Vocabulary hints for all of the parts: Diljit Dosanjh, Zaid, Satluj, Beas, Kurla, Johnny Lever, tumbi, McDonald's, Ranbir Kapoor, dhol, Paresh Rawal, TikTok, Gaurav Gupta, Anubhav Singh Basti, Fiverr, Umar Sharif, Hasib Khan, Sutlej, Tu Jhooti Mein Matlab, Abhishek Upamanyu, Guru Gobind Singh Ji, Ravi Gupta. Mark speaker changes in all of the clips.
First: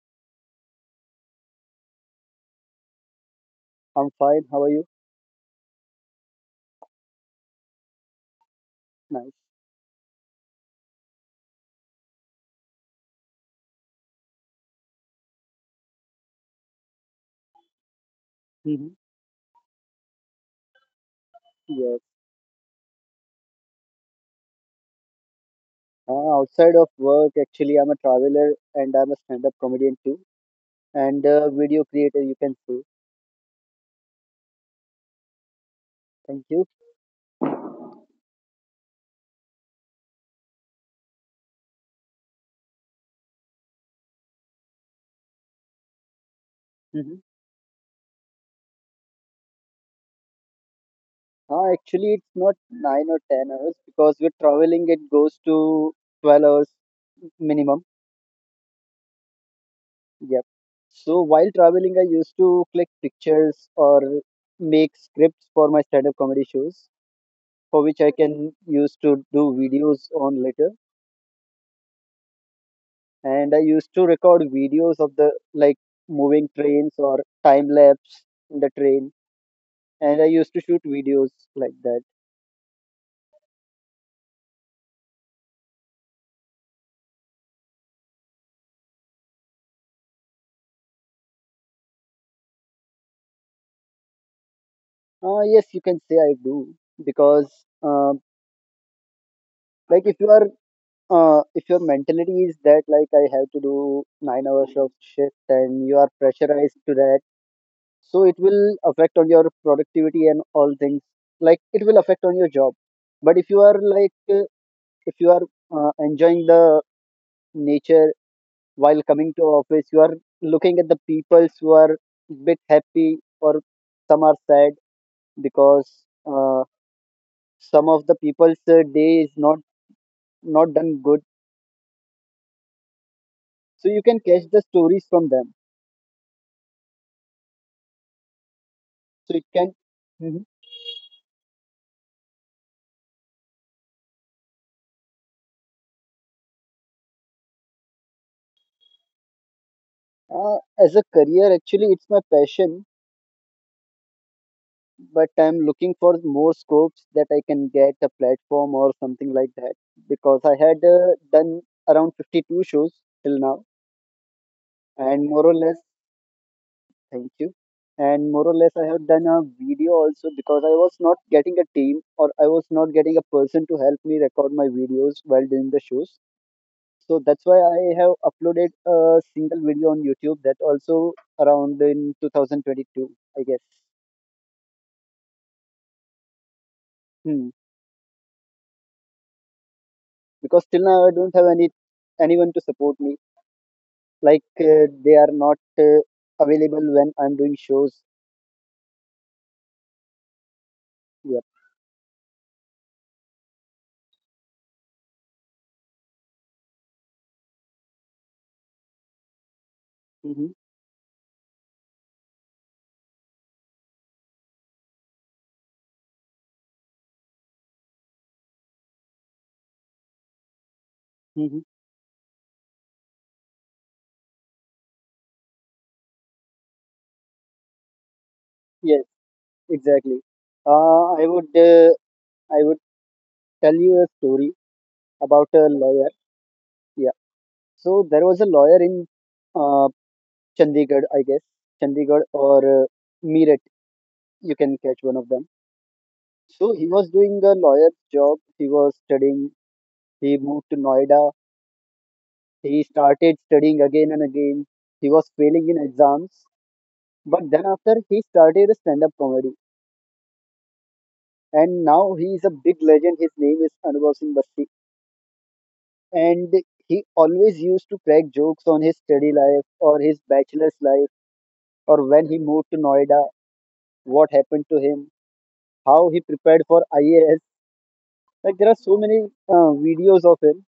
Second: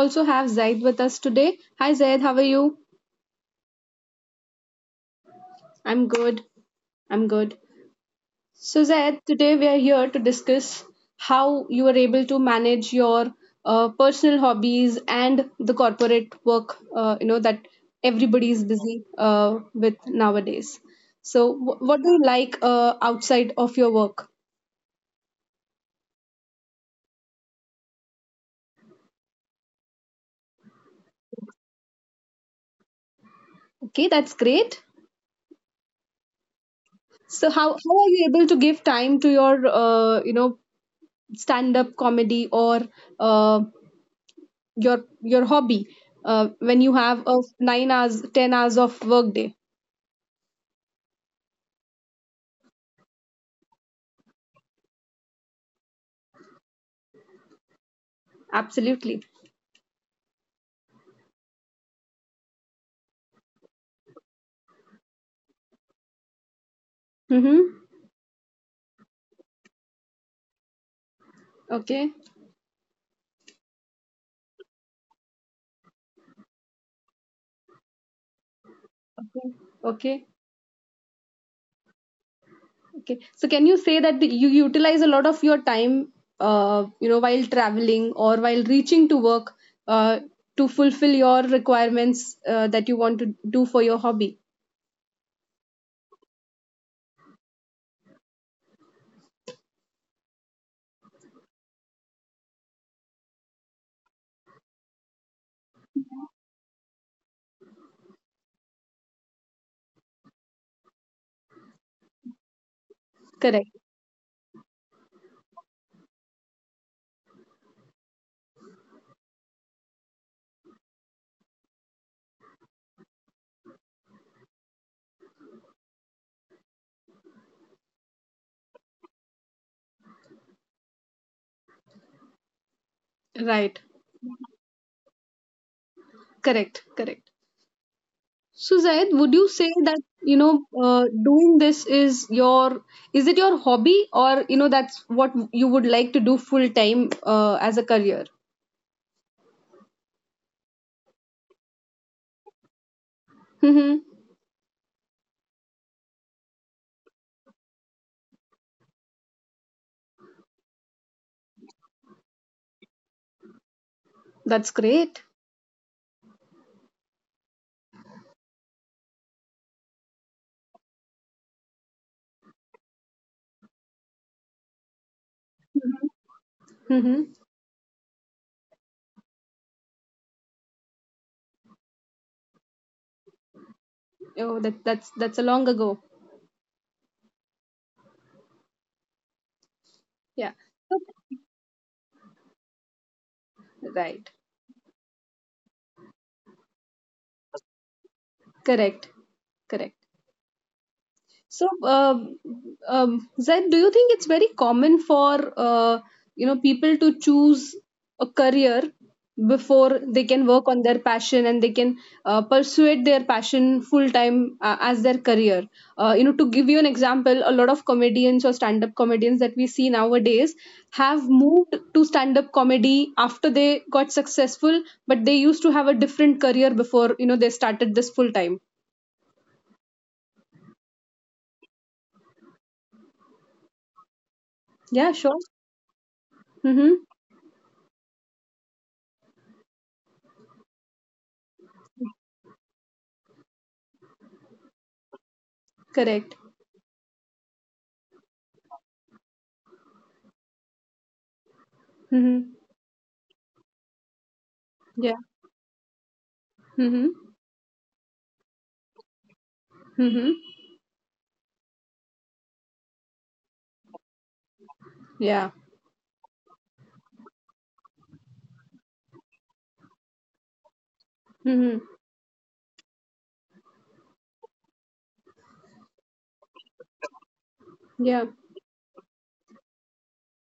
Speaker 1: also have Zaid with us today. Hi Zaid, how are you?
Speaker 2: I'm fine. How are you?
Speaker 1: I'm good. I'm good. So Zaid,
Speaker 2: Nice.
Speaker 1: today we are here to discuss how you are able to manage your personal hobbies and the corporate work. You know that everybody is
Speaker 2: hmm
Speaker 1: busy with nowadays. So wh-
Speaker 2: Yes.
Speaker 1: what do you like outside of your work?
Speaker 2: Outside of work, actually, I'm a traveler and I'm a stand-up comedian too, and a video creator, you can say.
Speaker 1: Okay, that's great.
Speaker 2: Thank you.
Speaker 1: So how are you able to give time to your stand up comedy or uh, your hobby when you have
Speaker 2: hmm
Speaker 1: a 9 hours 10 hours of work day?
Speaker 2: Actually, it's not 9 or 10 hours because we're traveling, it goes to 12 hours minimum.
Speaker 1: Absolutely.
Speaker 2: Yep. So while traveling, I used to click pictures or make scripts for my stand-up comedy shows, for
Speaker 1: Mm-hmm.
Speaker 2: which I can use to do videos on later.
Speaker 1: Okay.
Speaker 2: And I used to record videos of the moving trains or time lapse in the train,
Speaker 1: Okay. Okay.
Speaker 2: and I used to shoot videos like that.
Speaker 1: Okay. So can you say that you utilize a lot of your time while traveling or while reaching to work uh, to fulfill your requirements that you want to do for your hobby?
Speaker 2: Yes, you can say I do, because um like if you are if your mentality is that like I have to do 9 hours of shift and you are pressurized to that, so it will affect on your productivity and all things, like it will affect on your job. But if you
Speaker 1: Correct.
Speaker 2: are like if you are enjoying the nature while coming to office, you are looking at the peoples who are bit happy or some are sad, because uh, some of the people's day is not not done good,
Speaker 1: Right.
Speaker 2: so you can catch the stories from them,
Speaker 1: Correct, correct. So Zaid, would
Speaker 2: so it
Speaker 1: you
Speaker 2: can.
Speaker 1: say that
Speaker 2: Mhm.
Speaker 1: doing this is your, is it your hobby, or that's what you would like to do full time as a career?
Speaker 2: uh, as a career, actually, it's my passion,
Speaker 1: Hmm.
Speaker 2: but I'm looking for more scopes that I can get a platform or something like that, because I had done around 52 shows till now.
Speaker 1: That's great.
Speaker 2: And more or less, thank you. And more or less, I have done a video also because I was not getting a team or I was not getting a person to help me record my videos while doing the shows. So
Speaker 1: Hmm.
Speaker 2: that's why I have uploaded a single video on YouTube that also around in 2022, I guess.
Speaker 1: Oh, that's a long ago.
Speaker 2: Hmm.
Speaker 1: Yeah.
Speaker 2: Because till now I don't have any anyone to support me.
Speaker 1: Right.
Speaker 2: Like they are not available when I'm doing shows.
Speaker 1: Correct. Correct.
Speaker 2: Yeah.
Speaker 1: So, Zaid, do you think it's very common for people to choose a career before they
Speaker 2: Mm-hmm.
Speaker 1: can work on their passion and they can pursue their passion full time as their career? To give you an example, a lot of comedians or stand up comedians that we see nowadays have
Speaker 2: Mm-hmm.
Speaker 1: moved to stand up comedy after they got successful, but they used to have a different career before they started this full time.
Speaker 2: Yes, exactly. Uh, I would uh, I would tell you a story
Speaker 1: Yeah,
Speaker 2: about
Speaker 1: sure.
Speaker 2: a lawyer. Yeah.
Speaker 1: Mm-hmm.
Speaker 2: So there was a lawyer in uh, Chandigarh, I guess. Chandigarh or Meerut, you can catch one of them.
Speaker 1: Correct.
Speaker 2: So he was doing a lawyer's job. He was studying. He moved to Noida.
Speaker 1: Mm-hmm.
Speaker 2: He started studying again and again. He was
Speaker 1: Yeah.
Speaker 2: failing in exams.
Speaker 1: Mm-hmm.
Speaker 2: But then after, he started a stand-up comedy.
Speaker 1: Mm-hmm.
Speaker 2: And now he is a big legend. His name is Anubhav Singh Basti.
Speaker 1: Yeah.
Speaker 2: And he always used to crack jokes on his study life or his bachelor's life, or
Speaker 1: Mm-hmm.
Speaker 2: when he moved to Noida, what happened to him, how he prepared for IAS.
Speaker 1: Yeah.
Speaker 2: Like there are so many videos of him,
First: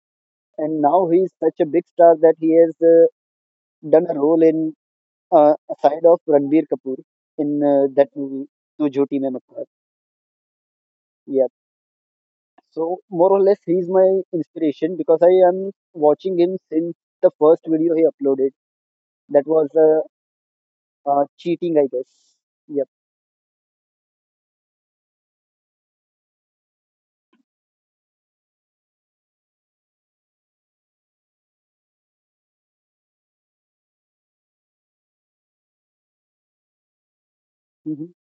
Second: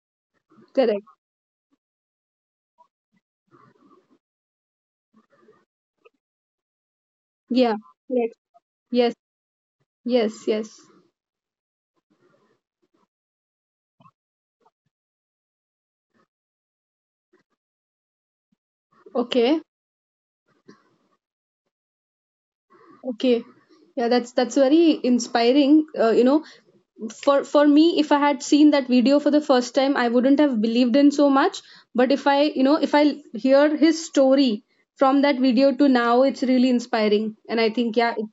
Speaker 2: and
Speaker 1: Correct.
Speaker 2: now he is such a big star that he has done a role in uh, side of Ranbir Kapoor in
Speaker 1: Yeah.
Speaker 2: that
Speaker 1: Correct.
Speaker 2: movie Tu
Speaker 1: Yes.
Speaker 2: Jhooti Mein Matlab.
Speaker 1: Yes. Yes.
Speaker 2: Yeah. So more or less, he is my inspiration because I am watching him since the first video he uploaded. That
Speaker 1: Okay.
Speaker 2: was cheating, I guess. Yep.
Speaker 1: Okay. Yeah. That's very inspiring. For me, if I had seen that video for the first time, I wouldn't have believed in so much. But if I hear his story from that video to now, it's really inspiring. And I think yeah,
Speaker 2: hmm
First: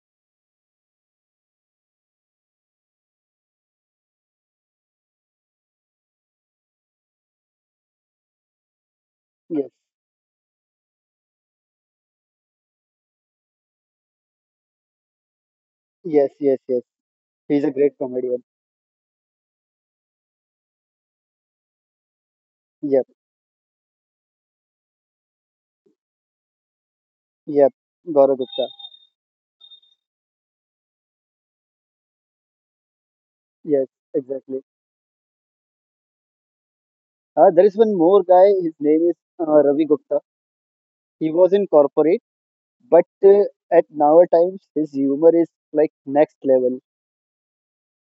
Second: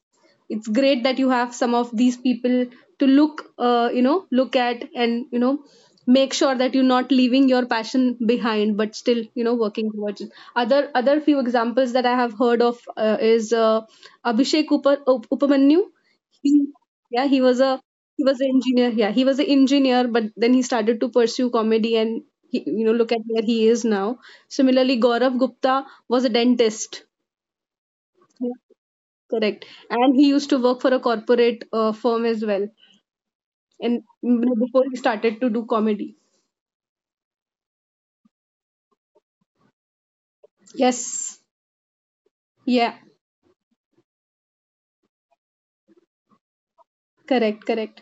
Speaker 1: it's great that you have some of these people to look look at and make sure that you're not leaving your passion behind, but still
Speaker 2: Yes.
Speaker 1: working towards it. Other other few examples that I have heard of is Abhishek Upamanyu.
Speaker 2: Yes. Yes.
Speaker 1: he,
Speaker 2: Yes.
Speaker 1: yeah, he was
Speaker 2: He's a
Speaker 1: a,
Speaker 2: great
Speaker 1: he was
Speaker 2: comedian.
Speaker 1: an engineer. Yeah, he was an engineer, but then he started to pursue comedy, and
Speaker 2: Yes.
Speaker 1: look at where he is now. Similarly, Gaurav Gupta was a dentist.
Speaker 2: Yep, Gaurav
Speaker 1: Yeah,
Speaker 2: Gupta.
Speaker 1: correct. And he used to work for a corporate firm as well.
Speaker 2: Yes,
Speaker 1: And
Speaker 2: exactly.
Speaker 1: before he started to do comedy.
Speaker 2: There is one more guy. His name is Ravi Gupta. He
Speaker 1: Yes.
Speaker 2: was in corporate,
Speaker 1: Yeah.
Speaker 2: but at now times his humor is like next level.
Speaker 1: Correct. Correct.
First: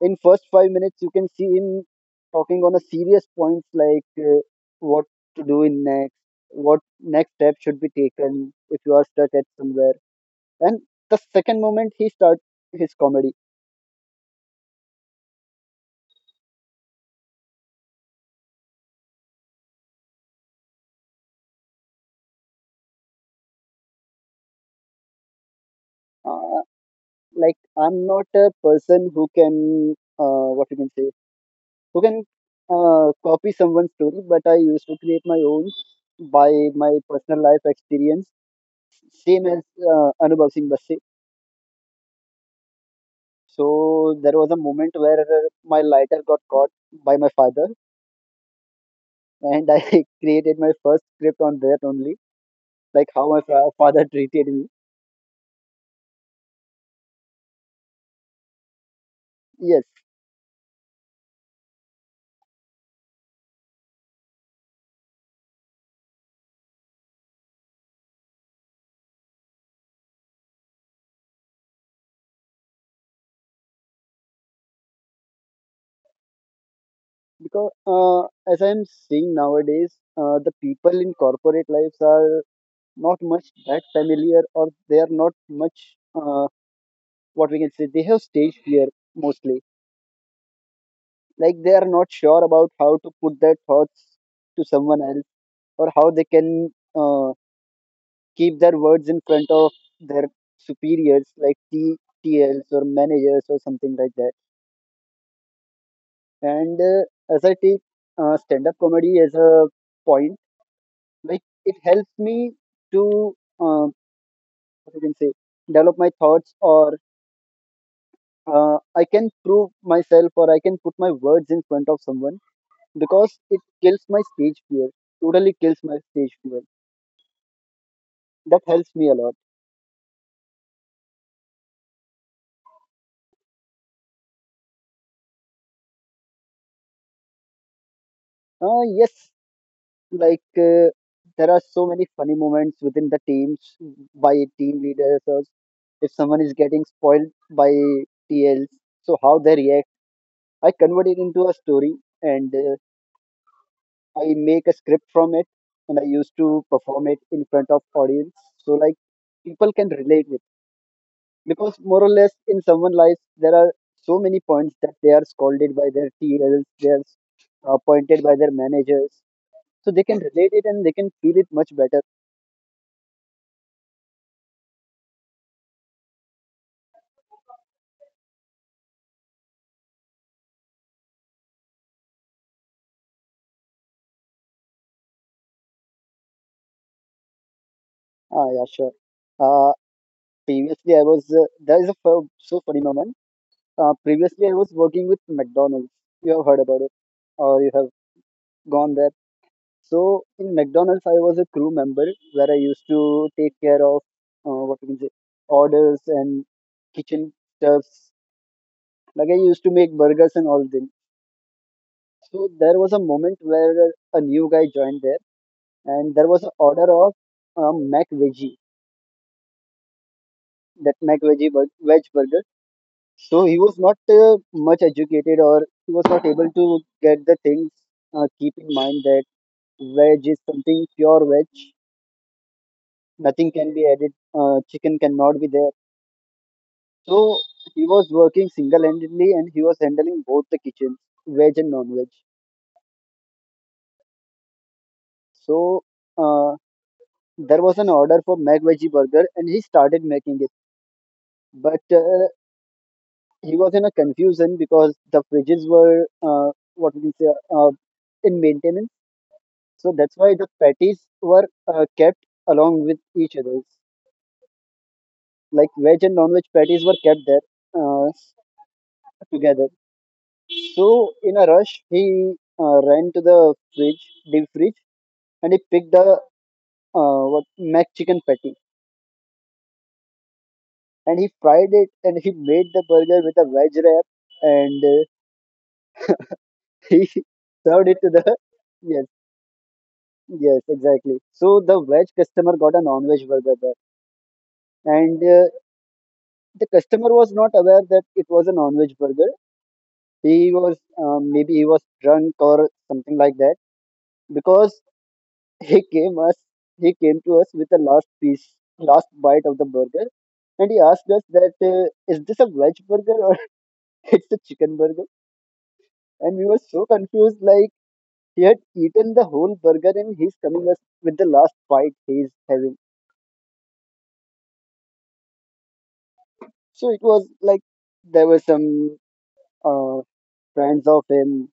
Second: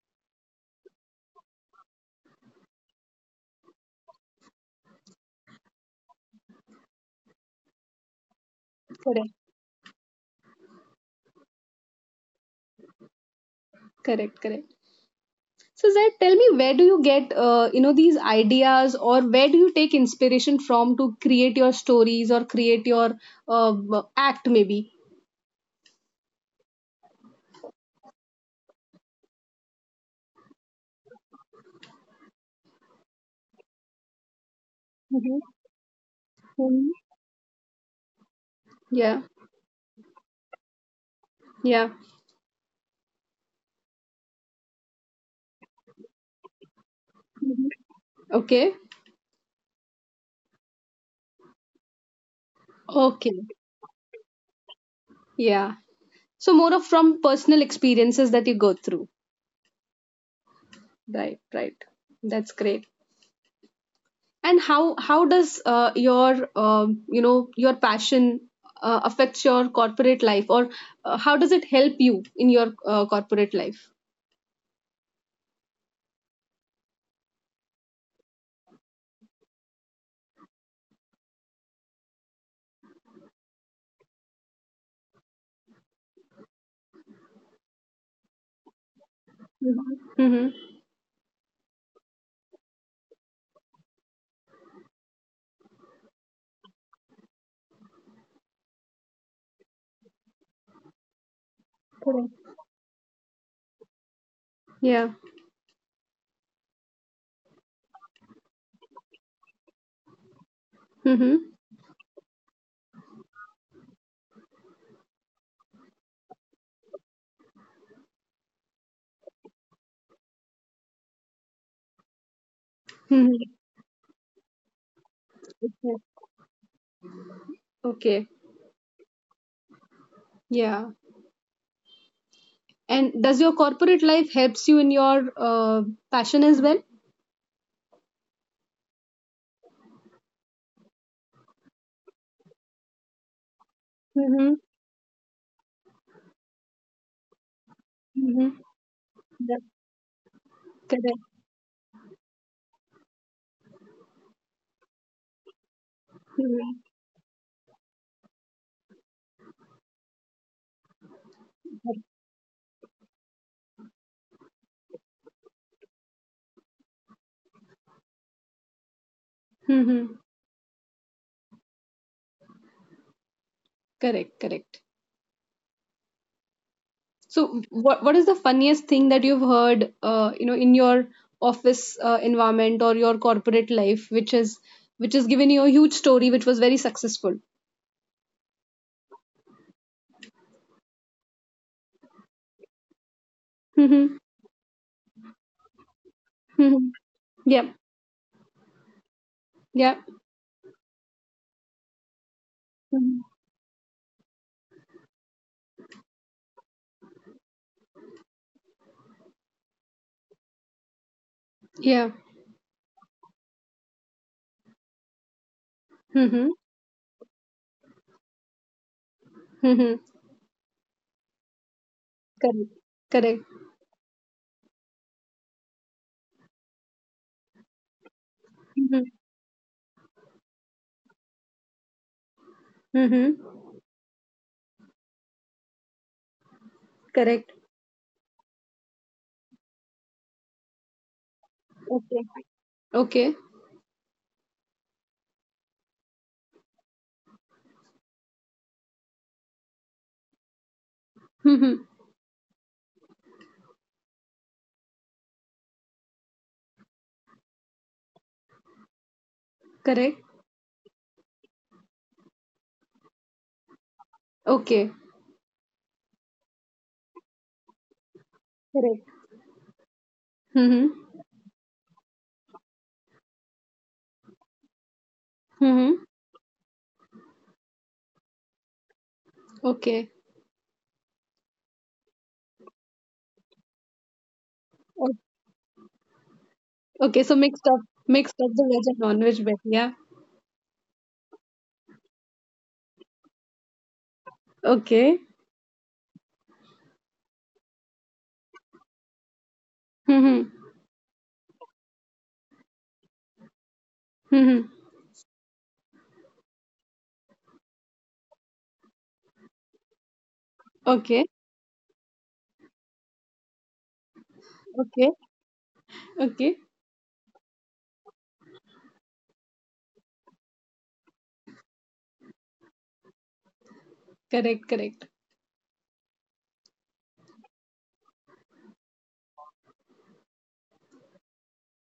Speaker 2: In first 5 minutes, you can see him talking on a serious points like what to do in next, what next step should be taken if you are
Speaker 1: Correct.
Speaker 2: stuck at somewhere. And the second moment he starts his comedy.
Speaker 1: Correct. Correct. So Zaid, tell me, where do you get these ideas, or where do you take inspiration from to create your stories or create your uh act, maybe?
Speaker 2: Uh, like I'm not a person who can what you can say who can copy someone's story, but I used to create my
Speaker 1: Mm-hmm.
Speaker 2: own by my
Speaker 1: Mhm.
Speaker 2: personal life experience,
Speaker 1: Yeah.
Speaker 2: same as Anubhav Singh Basse.
Speaker 1: Yeah.
Speaker 2: So there was a moment where my lighter got caught by my father,
Speaker 1: Okay,
Speaker 2: and I created my first script on that only, like how
Speaker 1: okay.
Speaker 2: father treated me.
Speaker 1: Yeah. So more of from personal experiences that you go through.
Speaker 2: Yes,
Speaker 1: Right, right. That's great. And how does your your passion affects your corporate life, or how does it help you in your corporate life?
Speaker 2: because as I'm seeing nowadays, the people in corporate lives are not much that familiar, or they are not much. What we can say, they have stage fear mostly,
Speaker 1: Mm-hmm. Mm-hmm.
Speaker 2: like they are not sure about how to put their thoughts to someone else or how they can uh, keep their words in front of their superiors like
Speaker 1: Correct.
Speaker 2: TLs or managers or something like that.
Speaker 1: Yeah.
Speaker 2: And as I take stand up comedy as a point, like
Speaker 1: Mm-hmm.
Speaker 2: it helps me to uh, what you can say develop my thoughts, or I can prove myself or I can put my words in front of someone, because
Speaker 1: Mm-hmm.
Speaker 2: it kills my stage fear, totally kills my stage fear.
Speaker 1: Okay.
Speaker 2: That helps me a lot.
Speaker 1: Yeah. And does your corporate life helps you in your passion as well?
Speaker 2: Yes, like there are so many funny moments within the teams by
Speaker 1: Mm-hmm.
Speaker 2: team leaders, or if someone is getting spoiled by
Speaker 1: Mm-hmm.
Speaker 2: tls, so how they react, I convert it
Speaker 1: Correct.
Speaker 2: into a story, and I make a script from it, and I used to perform it in front of audience, so like people can relate, because more or less in someone's life there are so many points that they are scolded by their TLs, they are pointed by their managers, so
Speaker 1: Mm-hmm.
Speaker 2: they can relate it and they can feel it much better.
Speaker 1: Correct, correct. So what is the funniest thing that you've heard in your office environment or your corporate life which is, which has given you a huge story which was very successful?
Speaker 2: Ah, yeah, sure. Uh, previously, I was there is a fu- So funny moment.
Speaker 1: Mm-hmm.
Speaker 2: Previously, I was working with McDonald's. You have heard
Speaker 1: Mm-hmm.
Speaker 2: about it,
Speaker 1: Yeah.
Speaker 2: or you have gone there.
Speaker 1: Yeah.
Speaker 2: So in McDonald's, I was a crew member where I used
Speaker 1: Mhm.
Speaker 2: to take care of what you can say orders and kitchen stuff. Like I used to make burgers and all things.
Speaker 1: Yeah.
Speaker 2: So there was a moment where a new guy joined there, and
Speaker 1: Mm-hmm.
Speaker 2: there was an order of Mac Veggie,
Speaker 1: Mm-hmm.
Speaker 2: that veg burger.
Speaker 1: Correct. Correct.
Speaker 2: So he was not much educated, or he was not able to get the things. Keep in
Speaker 1: Mm-hmm.
Speaker 2: mind that veg is something pure veg.
Speaker 1: Mm-hmm.
Speaker 2: Nothing can be added. Chicken cannot be there.
Speaker 1: Correct.
Speaker 2: So he was working single-handedly, and he was handling both the kitchens, veg and
Speaker 1: Okay.
Speaker 2: non-veg.
Speaker 1: Okay.
Speaker 2: So. Uh, there was an order for mac veggie burger and he started making it,
Speaker 1: Mm-hmm.
Speaker 2: but he was in a confusion because the fridges were what we can say in maintenance,
Speaker 1: Correct.
Speaker 2: so that's why the patties were kept along with each other,
Speaker 1: Okay.
Speaker 2: like veg and non-veg patties were kept there uh,
Speaker 1: Correct.
Speaker 2: together.
Speaker 1: Mm-hmm.
Speaker 2: So in a rush he ran to the fridge deep fridge and he
Speaker 1: Mm-hmm.
Speaker 2: picked the what mac chicken patty,
Speaker 1: Okay.
Speaker 2: and he fried it and he made the burger with a veg wrap, and
Speaker 1: Okay,
Speaker 2: he
Speaker 1: so
Speaker 2: served it to
Speaker 1: mixed up
Speaker 2: the
Speaker 1: the veg and
Speaker 2: yes
Speaker 1: non-veg better. Yeah.
Speaker 2: yes exactly, so the veg customer got a non-veg burger
Speaker 1: Okay.
Speaker 2: there. And the customer was not aware that it was a non-veg burger.
Speaker 1: Mm-hmm.
Speaker 2: He was maybe he was drunk or something like that,
Speaker 1: Mm-hmm.
Speaker 2: because he came us he came to us with the last bite of the burger, and he
Speaker 1: Okay.
Speaker 2: asked us that is this a veg burger or it's a chicken
Speaker 1: Okay.
Speaker 2: burger.
Speaker 1: Okay.
Speaker 2: And we were so confused, like he had eaten the whole burger and he's coming us with the last bite he's having.
Speaker 1: Correct. Correct.
Speaker 2: So it was like there were some uh, friends of him.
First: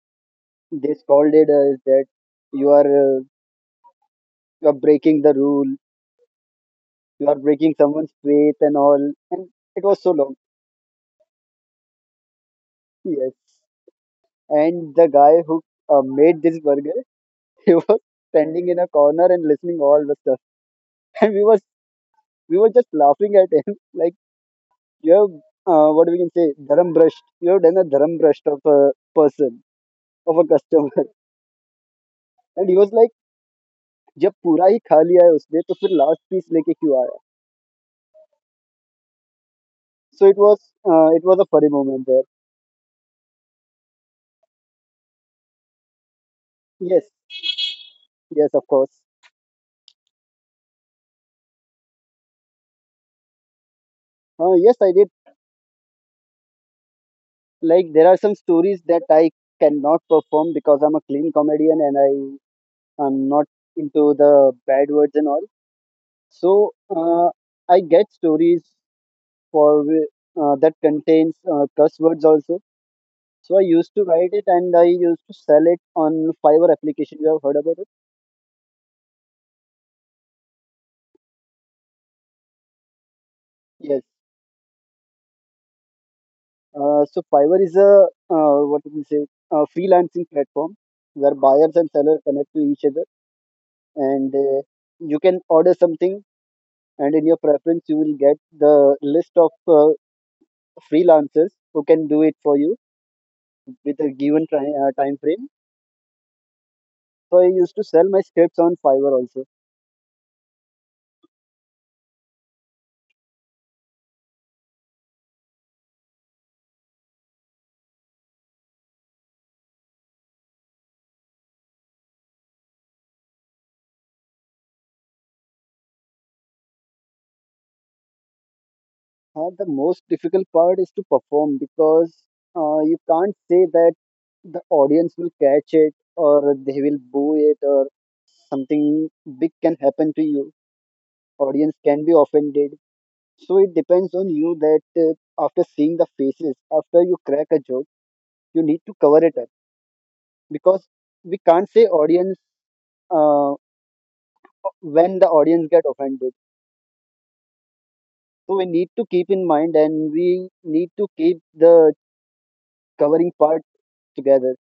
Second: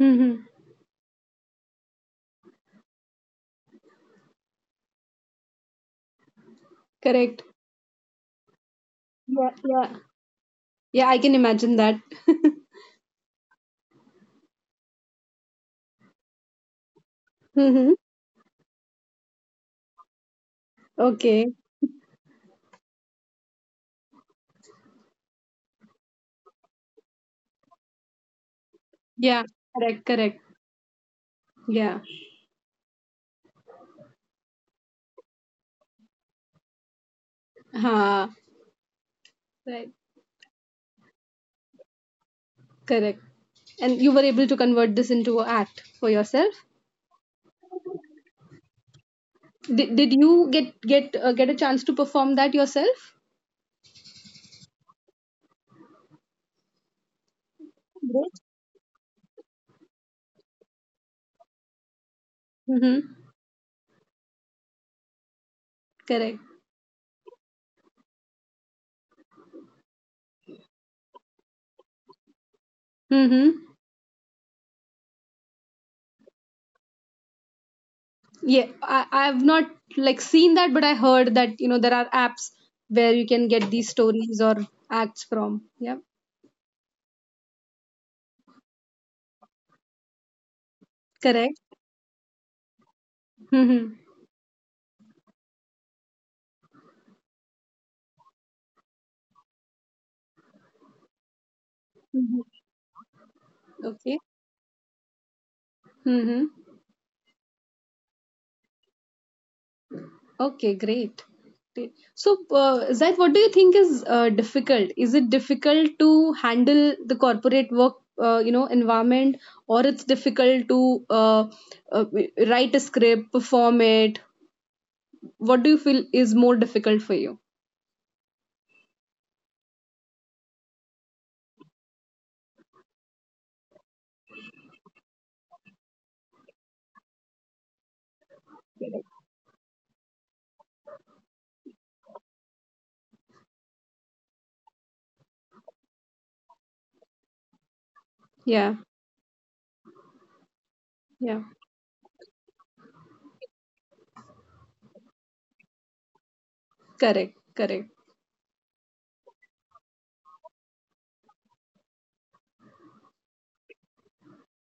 Speaker 1: Mm-hmm.
Speaker 2: They scolded us that you are uh, you are breaking the rule. You are
Speaker 1: Correct.
Speaker 2: breaking someone's faith and all. And
Speaker 1: Yeah.
Speaker 2: it
Speaker 1: Yeah.
Speaker 2: was so long.
Speaker 1: Yeah. I can imagine that.
Speaker 2: Yes. And the guy who made this burger, he
Speaker 1: Mm-hmm.
Speaker 2: was standing in a corner and listening all the stuff. And
Speaker 1: Okay.
Speaker 2: we were just laughing at him like you have what we can say dharam brush. You have done a dharam brush of a
Speaker 1: Yeah.
Speaker 2: person,
Speaker 1: Correct.
Speaker 2: of
Speaker 1: Correct.
Speaker 2: a customer.
Speaker 1: Yeah.
Speaker 2: And he was like जब पूरा ही खा लिया है उस दे तो फिर last piece लेके क्यों आया?
Speaker 1: Ha. Right.
Speaker 2: So it was a funny moment there.
Speaker 1: Correct. And you were able to convert this into a act for yourself.
Speaker 2: Yes. Yes, of course.
Speaker 1: Did you get a chance to perform that yourself?
Speaker 2: Yes, I did. Like there are some
Speaker 1: Yes.
Speaker 2: stories that I cannot perform because I'm a clean comedian and I
Speaker 1: Mm-hmm.
Speaker 2: am not into the bad words and all.
Speaker 1: Correct.
Speaker 2: So I get stories for whi- that contains curse words also. So I
Speaker 1: Mm-hmm.
Speaker 2: used to write it and I used to sell it on Fiver application. You have heard about it?
Speaker 1: Yeah, I've not like seen that, but I heard that there are apps where you can get these
Speaker 2: Yes.
Speaker 1: stories or acts from. Yeah,
Speaker 2: So Fiverr is a what do we say, a freelancing platform where
Speaker 1: correct.
Speaker 2: buyers and sellers connect to each other,
Speaker 1: Mm-hmm.
Speaker 2: and you can order something, and in your preference, you will get the list of freelancers who can do it
Speaker 1: Mm-hmm.
Speaker 2: for you with a
Speaker 1: Okay.
Speaker 2: given time, time frame.
Speaker 1: Mm-hmm.
Speaker 2: So I used to sell my scripts on Fiverr also.
Speaker 1: Okay, great. Great. So Zaid, what do you think is difficult? Is it difficult to handle the corporate work environment, or it's difficult to uh, write a script, perform it? What do you feel is more difficult for you?
Speaker 2: The most difficult part is to perform because you can't say that the audience will catch it or they will boo it, or something big can happen to you, audience can be offended. So it depends on you that after seeing the faces, after you crack a joke, you
Speaker 1: Yeah.
Speaker 2: need to cover it up because we
Speaker 1: Yeah.
Speaker 2: can't say audience uh, when the audience get offended.
Speaker 1: Correct. Correct.
Speaker 2: So we need to keep in mind and we need to keep the covering part together.